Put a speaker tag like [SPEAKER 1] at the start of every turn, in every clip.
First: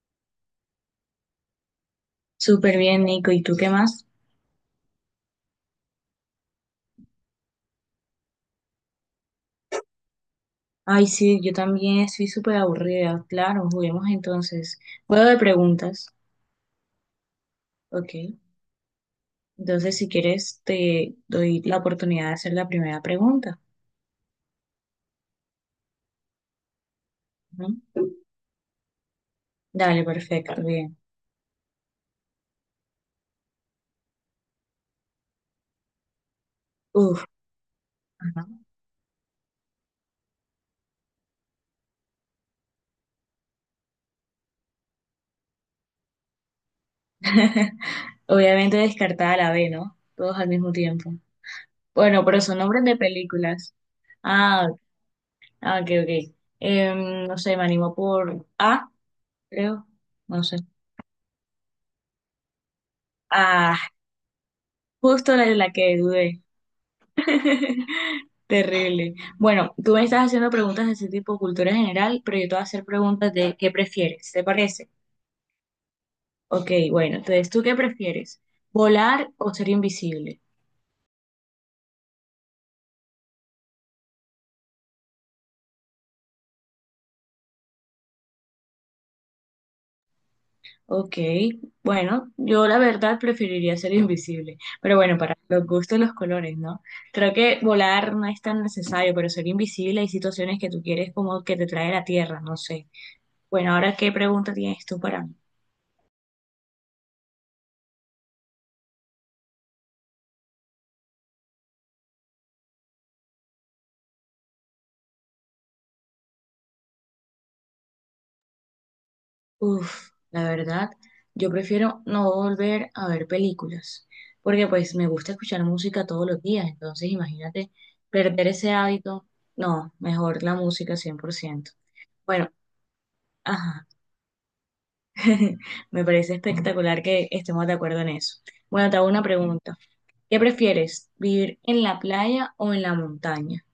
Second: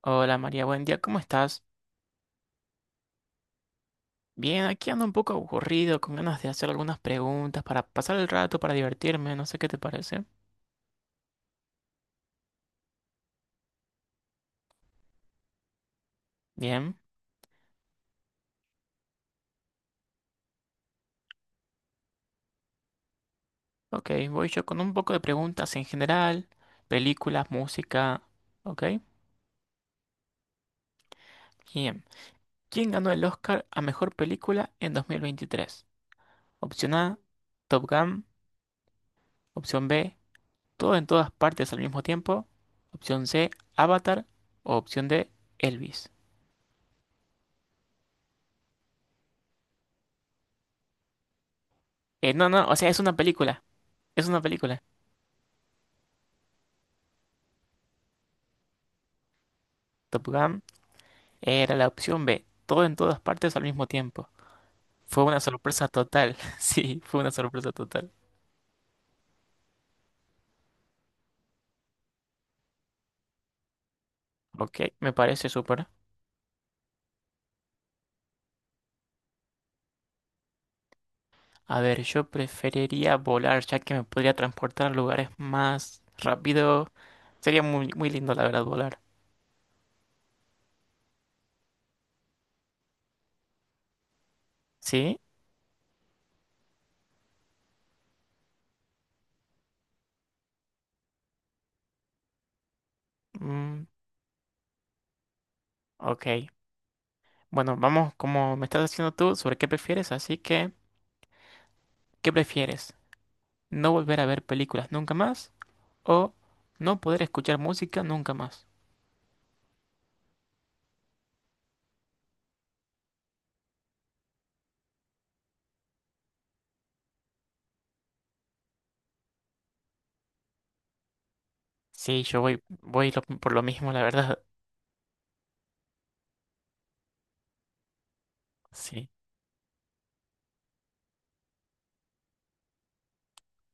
[SPEAKER 1] Hola María, buen día, ¿cómo estás?
[SPEAKER 2] Súper bien, Nico. ¿Y tú qué más?
[SPEAKER 1] Bien, aquí ando un poco aburrido, con ganas de hacer algunas preguntas para pasar el rato, para divertirme, no sé qué te parece.
[SPEAKER 2] Ay, sí, yo también estoy súper aburrida. Claro, juguemos entonces. Juego de preguntas.
[SPEAKER 1] Bien,
[SPEAKER 2] Ok. Entonces, si quieres, te doy la oportunidad de hacer la primera pregunta.
[SPEAKER 1] ok, voy yo con un poco de preguntas en general, películas,
[SPEAKER 2] Ujú.
[SPEAKER 1] música, ok.
[SPEAKER 2] Dale, perfecto, bien.
[SPEAKER 1] Bien, ¿quién ganó el Oscar a mejor película en 2023? Opción A,
[SPEAKER 2] Uf.
[SPEAKER 1] Top Gun. Opción B, Todo en todas partes al mismo tiempo. Opción C, Avatar. O opción D, Elvis.
[SPEAKER 2] Obviamente descartada la B, ¿no? Todos al mismo tiempo. Bueno, pero
[SPEAKER 1] No,
[SPEAKER 2] son
[SPEAKER 1] no, o
[SPEAKER 2] nombres
[SPEAKER 1] sea,
[SPEAKER 2] de
[SPEAKER 1] es una película,
[SPEAKER 2] películas.
[SPEAKER 1] es una
[SPEAKER 2] Ah,
[SPEAKER 1] película.
[SPEAKER 2] ah, ok, ok. No sé, me animo por A, creo.
[SPEAKER 1] Top
[SPEAKER 2] No sé.
[SPEAKER 1] Gun. Era la opción B, todo en todas partes al
[SPEAKER 2] Ah,
[SPEAKER 1] mismo tiempo. Fue
[SPEAKER 2] justo
[SPEAKER 1] una
[SPEAKER 2] la de la
[SPEAKER 1] sorpresa
[SPEAKER 2] que
[SPEAKER 1] total,
[SPEAKER 2] dudé.
[SPEAKER 1] sí, fue una sorpresa total.
[SPEAKER 2] Terrible. Bueno, tú me estás haciendo preguntas de ese tipo, cultura general, pero yo te voy a hacer preguntas de qué prefieres, ¿te
[SPEAKER 1] Ok,
[SPEAKER 2] parece?
[SPEAKER 1] me parece súper.
[SPEAKER 2] Ok, bueno, entonces, ¿tú qué prefieres? ¿Volar o ser invisible?
[SPEAKER 1] A ver, yo preferiría volar ya que me podría transportar a lugares más rápido. Sería muy, muy lindo, la verdad, volar.
[SPEAKER 2] Ok, bueno, yo la verdad preferiría ser invisible, pero
[SPEAKER 1] ¿Sí?
[SPEAKER 2] bueno, para los gustos, los colores, ¿no? Creo que volar no es tan necesario, pero ser invisible hay situaciones que tú quieres como que te trae la tierra, no sé. Bueno,
[SPEAKER 1] Mm,
[SPEAKER 2] ahora, ¿qué pregunta tienes tú para mí?
[SPEAKER 1] ok. Bueno, vamos, como me estás haciendo tú, sobre qué prefieres, así que, ¿qué prefieres? ¿No volver a ver películas nunca más o no poder escuchar música nunca más?
[SPEAKER 2] Uf, la verdad, yo prefiero no volver a ver películas, porque pues me gusta escuchar música todos los días, entonces imagínate perder ese hábito, no, mejor la música 100%.
[SPEAKER 1] Sí, yo
[SPEAKER 2] Bueno,
[SPEAKER 1] voy, por lo
[SPEAKER 2] ajá,
[SPEAKER 1] mismo, la verdad.
[SPEAKER 2] me parece espectacular que estemos de acuerdo en eso. Bueno, te hago
[SPEAKER 1] Sí.
[SPEAKER 2] una pregunta, ¿qué prefieres, vivir en la playa o en la montaña?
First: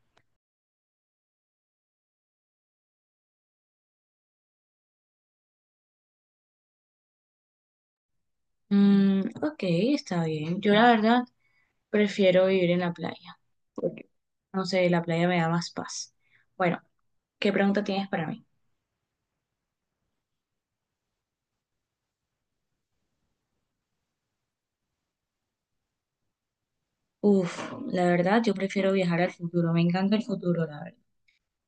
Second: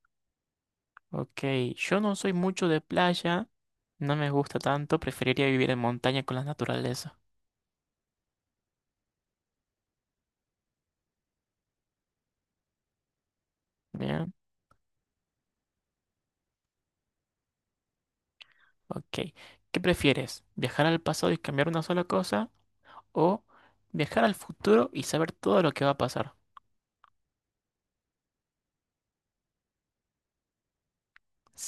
[SPEAKER 1] Ok, yo no soy mucho de playa, no me gusta tanto, preferiría vivir en montaña con la naturaleza.
[SPEAKER 2] Mm, ok, está bien, yo la verdad prefiero vivir en la playa, porque
[SPEAKER 1] Bien,
[SPEAKER 2] no sé, la playa me da más paz. Bueno. ¿Qué pregunta tienes para mí?
[SPEAKER 1] ok. ¿Qué prefieres? ¿Viajar al pasado y cambiar una sola cosa? ¿O viajar al futuro y saber todo lo que va a pasar?
[SPEAKER 2] Uf, la verdad, yo prefiero viajar al futuro. Me encanta el futuro, la verdad.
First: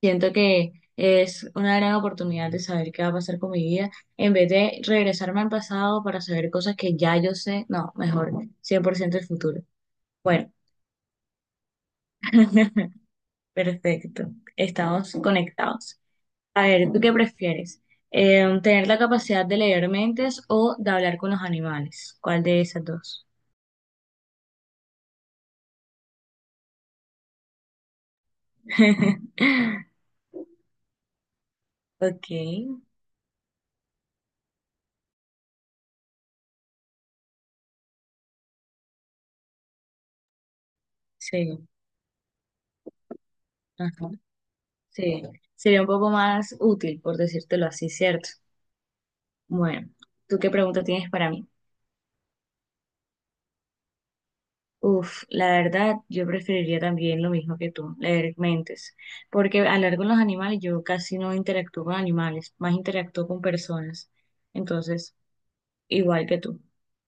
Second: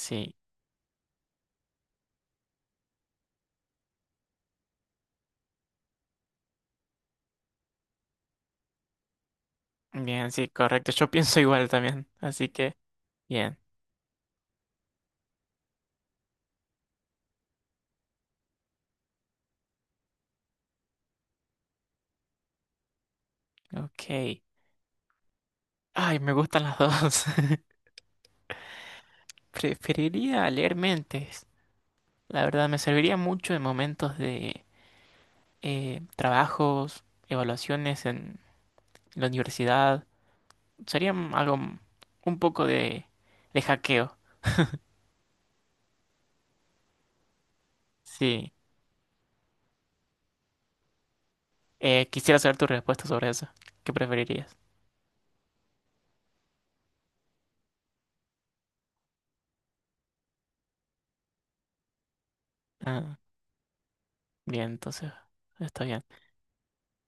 [SPEAKER 2] Siento que es una gran oportunidad de saber qué va a pasar con mi vida. En vez de regresarme al pasado para saber cosas que ya yo sé, no, mejor 100% el futuro.
[SPEAKER 1] bien, sí,
[SPEAKER 2] Bueno,
[SPEAKER 1] correcto. Yo pienso igual también, así que bien,
[SPEAKER 2] perfecto. Estamos conectados. A ver, ¿tú qué prefieres? ¿Tener la capacidad de leer mentes o de hablar con los animales? ¿Cuál de esas dos?
[SPEAKER 1] ok. Ay, me gustan las dos. Preferiría leer mentes.
[SPEAKER 2] Ok,
[SPEAKER 1] La verdad, me serviría mucho en momentos de trabajos, evaluaciones en la universidad sería algo
[SPEAKER 2] sí.
[SPEAKER 1] un poco de
[SPEAKER 2] Ajá.
[SPEAKER 1] hackeo.
[SPEAKER 2] Sí, sería un poco más útil, por decírtelo así, ¿cierto?
[SPEAKER 1] Sí.
[SPEAKER 2] Bueno, ¿tú qué pregunta tienes para mí?
[SPEAKER 1] Quisiera saber tu respuesta sobre eso. ¿Qué preferirías?
[SPEAKER 2] Uf, la verdad, yo preferiría también lo mismo que tú, leer mentes, porque a con los animales yo casi no interactúo con animales, más
[SPEAKER 1] Ah,
[SPEAKER 2] interactúo con personas,
[SPEAKER 1] bien, entonces
[SPEAKER 2] entonces,
[SPEAKER 1] está bien.
[SPEAKER 2] igual que tú.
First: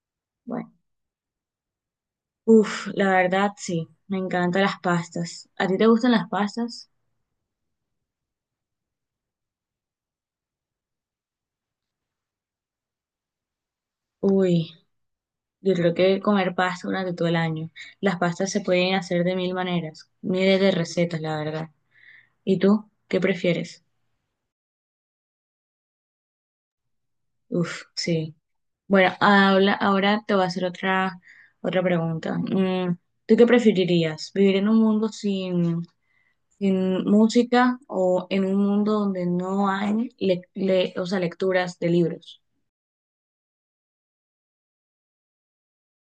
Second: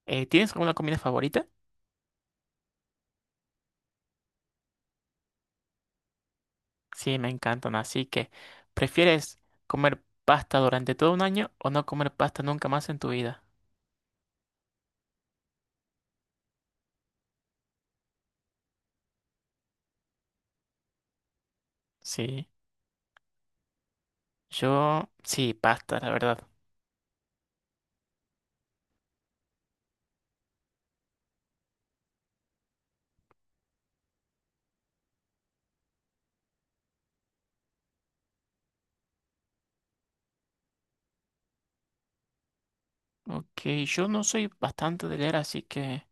[SPEAKER 1] ¿Tienes
[SPEAKER 2] Bueno,
[SPEAKER 1] alguna comida favorita?
[SPEAKER 2] uf, la verdad, sí, me encantan las pastas. ¿A ti te gustan las pastas?
[SPEAKER 1] Sí, me encantan. Así que, ¿prefieres comer pasta durante todo un año o no comer pasta nunca más en tu vida?
[SPEAKER 2] Uy, yo creo que comer pasta durante todo el año. Las pastas se pueden hacer de mil maneras, miles de recetas, la verdad.
[SPEAKER 1] Sí.
[SPEAKER 2] ¿Y tú? ¿Qué prefieres?
[SPEAKER 1] Yo, sí, pasta, la verdad.
[SPEAKER 2] Uf, sí. Bueno, habla, ahora te voy a hacer otra, otra pregunta. ¿Tú qué preferirías? ¿Vivir en un mundo sin música o en un mundo donde no hay o sea, lecturas de libros?
[SPEAKER 1] Que yo no soy bastante de leer, así que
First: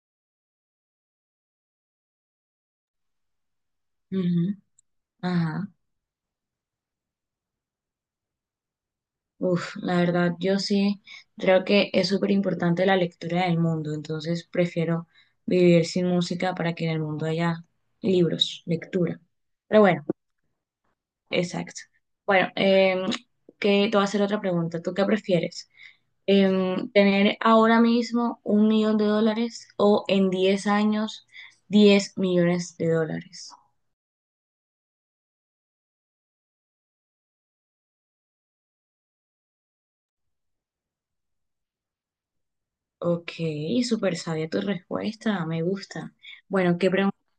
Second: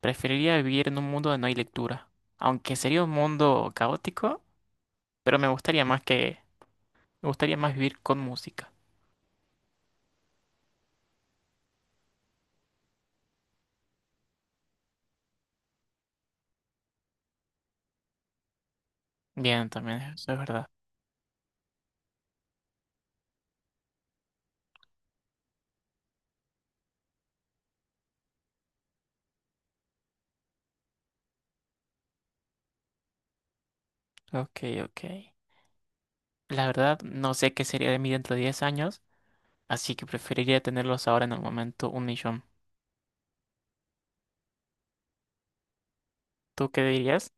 [SPEAKER 1] preferiría vivir en un mundo donde no hay lectura. Aunque sería un mundo caótico,
[SPEAKER 2] Ujú,
[SPEAKER 1] pero
[SPEAKER 2] ajá.
[SPEAKER 1] me gustaría más vivir con música.
[SPEAKER 2] Uf, la verdad, yo sí creo que es súper importante la lectura del mundo, entonces prefiero vivir sin música para que en el mundo haya libros, lectura.
[SPEAKER 1] Bien,
[SPEAKER 2] Pero
[SPEAKER 1] también
[SPEAKER 2] bueno.
[SPEAKER 1] eso es verdad.
[SPEAKER 2] Exacto. Bueno, que te voy a hacer otra pregunta. ¿Tú qué prefieres? ¿Tener ahora mismo 1 millón de dólares o en 10 años 10 millones de dólares?
[SPEAKER 1] Ok, ok. La verdad, no sé qué sería de mí dentro de 10 años, así que preferiría tenerlos ahora en el momento un millón.
[SPEAKER 2] Ok, súper sabia tu respuesta, me gusta.
[SPEAKER 1] ¿Tú
[SPEAKER 2] Bueno,
[SPEAKER 1] qué
[SPEAKER 2] ¿qué pregunta?
[SPEAKER 1] dirías?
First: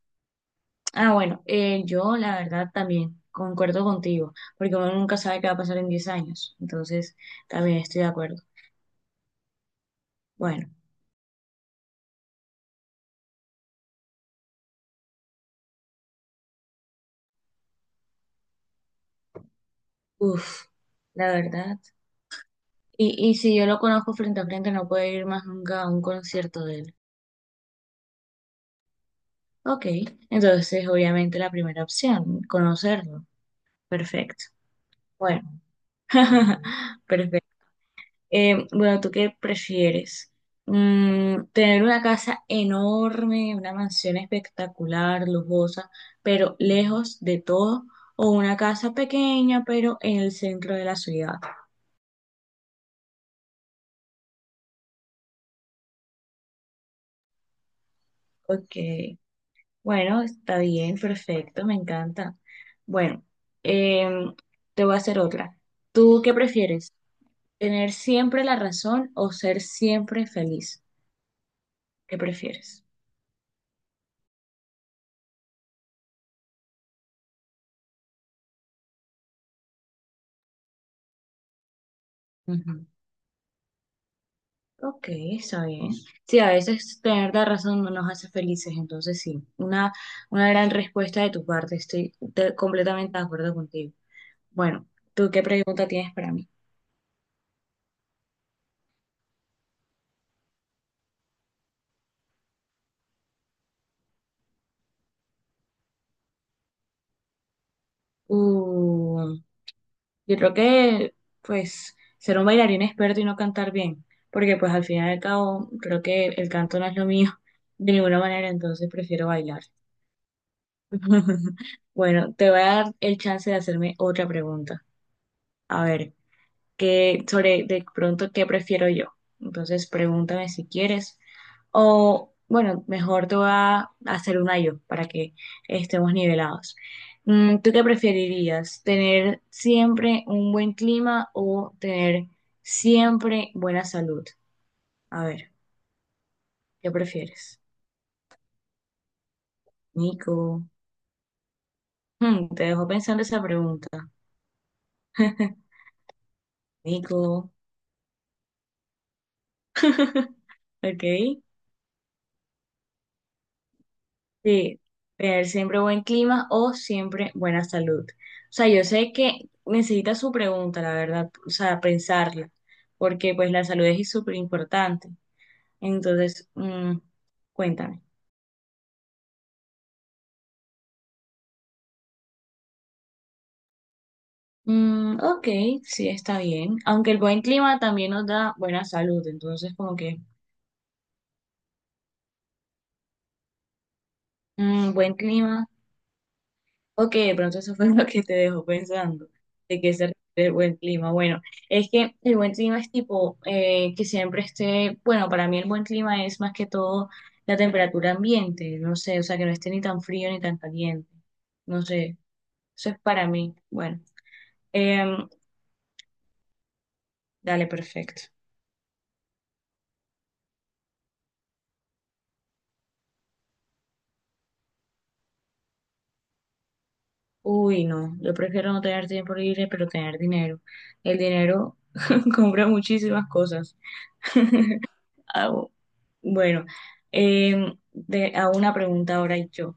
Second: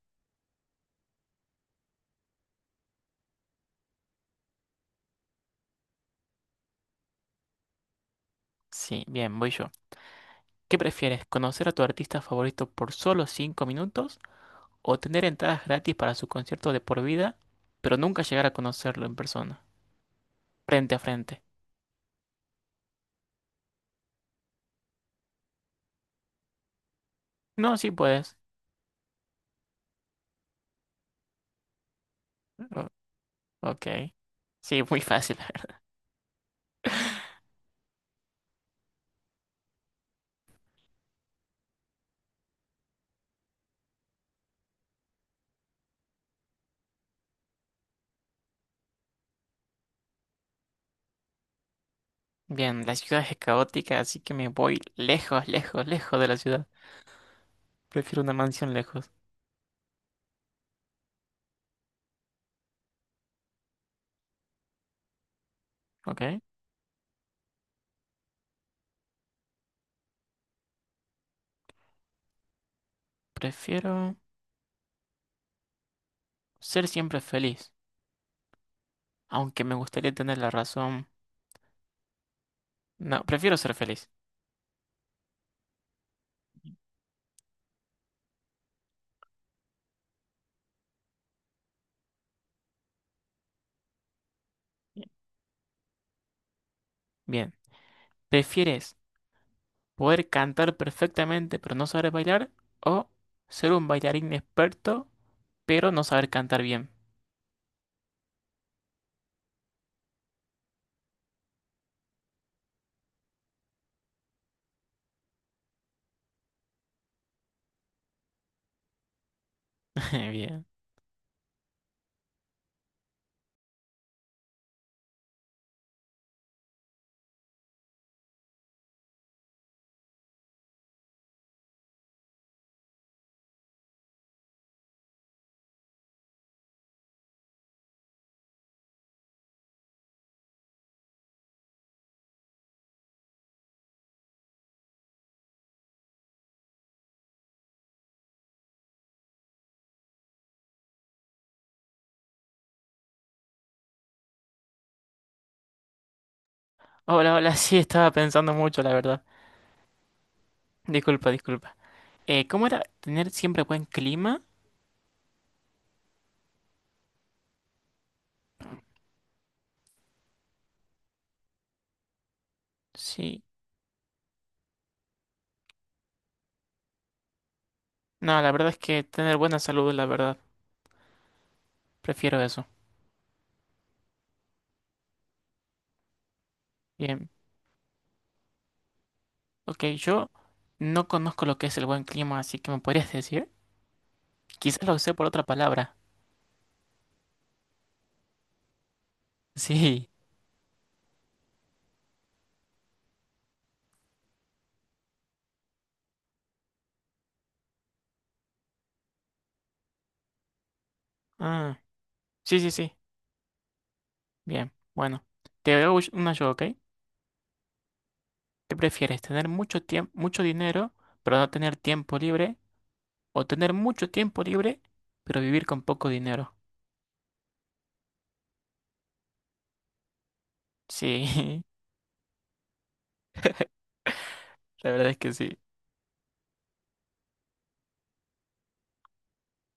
[SPEAKER 2] Ah, bueno, yo la verdad también concuerdo contigo, porque uno nunca sabe qué va a pasar en 10 años, entonces también estoy de acuerdo.
[SPEAKER 1] Sí, bien, voy yo.
[SPEAKER 2] Bueno,
[SPEAKER 1] ¿Qué prefieres? ¿Conocer a tu artista favorito por solo 5 minutos o tener entradas gratis para su concierto de por vida, pero nunca llegar a conocerlo en persona,
[SPEAKER 2] uff,
[SPEAKER 1] frente a
[SPEAKER 2] la
[SPEAKER 1] frente?
[SPEAKER 2] verdad. Y si yo lo conozco frente a frente, no puedo ir más nunca a un concierto de él.
[SPEAKER 1] No, sí puedes.
[SPEAKER 2] Ok, entonces obviamente la primera opción,
[SPEAKER 1] O-
[SPEAKER 2] conocerlo.
[SPEAKER 1] ok.
[SPEAKER 2] Perfecto.
[SPEAKER 1] Sí, muy fácil.
[SPEAKER 2] Bueno, perfecto. Bueno, ¿tú qué prefieres? Tener una casa enorme, una mansión espectacular, lujosa, pero lejos de todo, o una casa pequeña, pero en el centro de la ciudad.
[SPEAKER 1] Bien, la ciudad es caótica, así que me voy lejos, lejos, lejos de la ciudad. Prefiero una
[SPEAKER 2] Ok.
[SPEAKER 1] mansión lejos,
[SPEAKER 2] Bueno, está bien, perfecto, me encanta. Bueno, em, te voy a hacer otra. ¿Tú qué
[SPEAKER 1] ¿ok?
[SPEAKER 2] prefieres? ¿Tener siempre la razón o ser siempre feliz? ¿Qué prefieres?
[SPEAKER 1] Prefiero ser siempre feliz, aunque me gustaría tener la razón.
[SPEAKER 2] Ujú.
[SPEAKER 1] No, prefiero ser feliz.
[SPEAKER 2] Ok, está bien. Sí, a veces tener la razón no nos hace felices, entonces sí, una gran respuesta de tu parte, completamente de acuerdo contigo. Bueno, ¿tú qué pregunta tienes para mí?
[SPEAKER 1] Bien, ¿prefieres poder cantar perfectamente pero no saber bailar o ser un bailarín experto pero no saber cantar bien?
[SPEAKER 2] Uh, Yo creo que, pues, ser un bailarín experto y no cantar bien, porque pues al final y al cabo creo que el canto no es lo mío de ninguna manera, entonces prefiero bailar.
[SPEAKER 1] Bien.
[SPEAKER 2] Bueno, te voy a dar el chance de hacerme otra pregunta. A ver, que sobre de pronto qué prefiero yo. Entonces pregúntame si quieres. O bueno, mejor te voy a hacer una yo para que estemos nivelados. ¿Tú qué preferirías? ¿Tener siempre un buen clima o tener siempre buena salud? A ver, ¿qué prefieres? Nico, te dejo pensando esa pregunta.
[SPEAKER 1] Hola,
[SPEAKER 2] Nico,
[SPEAKER 1] hola, sí, estaba pensando mucho, la verdad. Disculpa,
[SPEAKER 2] ok.
[SPEAKER 1] disculpa. ¿Cómo era tener siempre buen clima?
[SPEAKER 2] Sí, tener siempre buen clima o siempre buena salud. O sea, yo sé que necesita su pregunta, la verdad, o sea, pensarla, porque
[SPEAKER 1] Sí.
[SPEAKER 2] pues la salud es súper importante. Entonces, cuéntame.
[SPEAKER 1] No, la verdad es que tener buena salud, la verdad, prefiero eso.
[SPEAKER 2] Mm, ok, sí, está bien. Aunque el
[SPEAKER 1] Bien,
[SPEAKER 2] buen clima también nos da buena salud, entonces
[SPEAKER 1] ok,
[SPEAKER 2] como que
[SPEAKER 1] yo no conozco lo que es el buen clima, así que me podrías decir. Quizás lo sé
[SPEAKER 2] buen
[SPEAKER 1] por otra
[SPEAKER 2] clima.
[SPEAKER 1] palabra.
[SPEAKER 2] Ok, de pronto eso fue lo que te dejó pensando, de que se
[SPEAKER 1] Sí.
[SPEAKER 2] refiere el buen clima. Bueno, es que el buen clima es tipo que siempre esté, bueno, para mí el buen clima es más que todo la temperatura ambiente, no sé, o sea, que no esté ni tan frío ni tan caliente,
[SPEAKER 1] Ah,
[SPEAKER 2] no sé,
[SPEAKER 1] sí, sí,
[SPEAKER 2] eso
[SPEAKER 1] sí.
[SPEAKER 2] es para mí. Bueno,
[SPEAKER 1] Bien,
[SPEAKER 2] em,
[SPEAKER 1] bueno. Te hago una yo, ¿ok?
[SPEAKER 2] dale, perfecto.
[SPEAKER 1] ¿Qué prefieres? ¿Tener mucho tiempo, mucho dinero, pero no tener tiempo libre? ¿O tener mucho tiempo libre, pero vivir con poco dinero?
[SPEAKER 2] Uy, no, yo prefiero no tener tiempo libre, pero tener dinero. El
[SPEAKER 1] Sí,
[SPEAKER 2] dinero compra muchísimas cosas.
[SPEAKER 1] la verdad es que sí.
[SPEAKER 2] Au. Bueno, a una pregunta ahora yo.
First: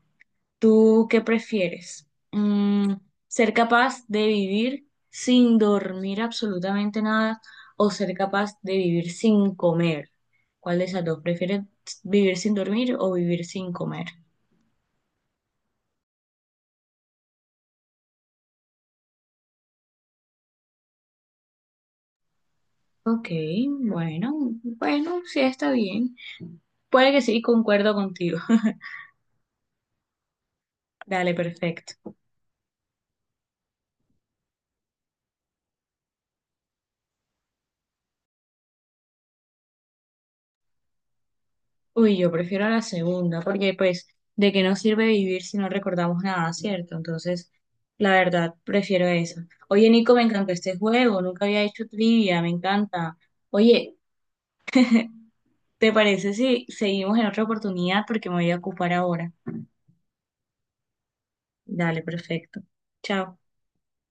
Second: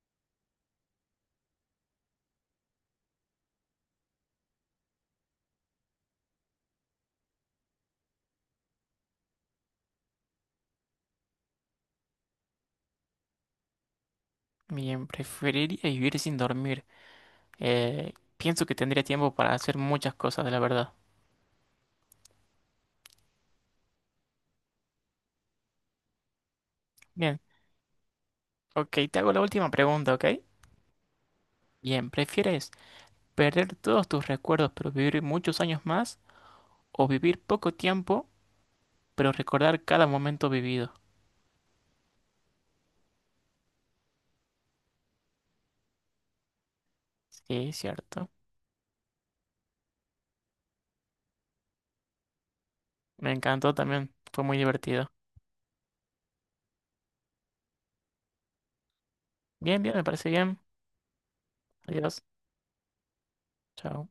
[SPEAKER 2] ¿Tú qué prefieres? ¿Ser capaz de vivir sin dormir absolutamente nada o ser capaz de vivir sin comer? ¿Cuál de esas dos? ¿Prefieres vivir sin dormir o vivir sin comer?
[SPEAKER 1] Bien, preferiría vivir sin dormir. Pienso que tendría tiempo para hacer muchas cosas, la verdad.
[SPEAKER 2] Ok, bueno, bueno, sí está bien. Puede que
[SPEAKER 1] Bien,
[SPEAKER 2] sí, concuerdo contigo.
[SPEAKER 1] ok, te hago la última pregunta, ¿ok?
[SPEAKER 2] Dale,
[SPEAKER 1] Bien,
[SPEAKER 2] perfecto.
[SPEAKER 1] ¿prefieres perder todos tus recuerdos pero vivir muchos años más o vivir poco tiempo pero recordar cada momento vivido?
[SPEAKER 2] Uy, yo prefiero la segunda, porque pues de qué nos sirve vivir si no recordamos nada, ¿cierto? Entonces,
[SPEAKER 1] Sí,
[SPEAKER 2] la
[SPEAKER 1] cierto.
[SPEAKER 2] verdad, prefiero esa. Oye, Nico, me encantó este juego, nunca había hecho trivia, me encanta.
[SPEAKER 1] Me encantó
[SPEAKER 2] Oye,
[SPEAKER 1] también, fue muy divertido.
[SPEAKER 2] ¿te parece si seguimos en otra oportunidad? Porque me voy a ocupar ahora.
[SPEAKER 1] Bien, bien, me parece bien.
[SPEAKER 2] Dale,
[SPEAKER 1] Adiós.
[SPEAKER 2] perfecto. Chao.
[SPEAKER 1] Chao.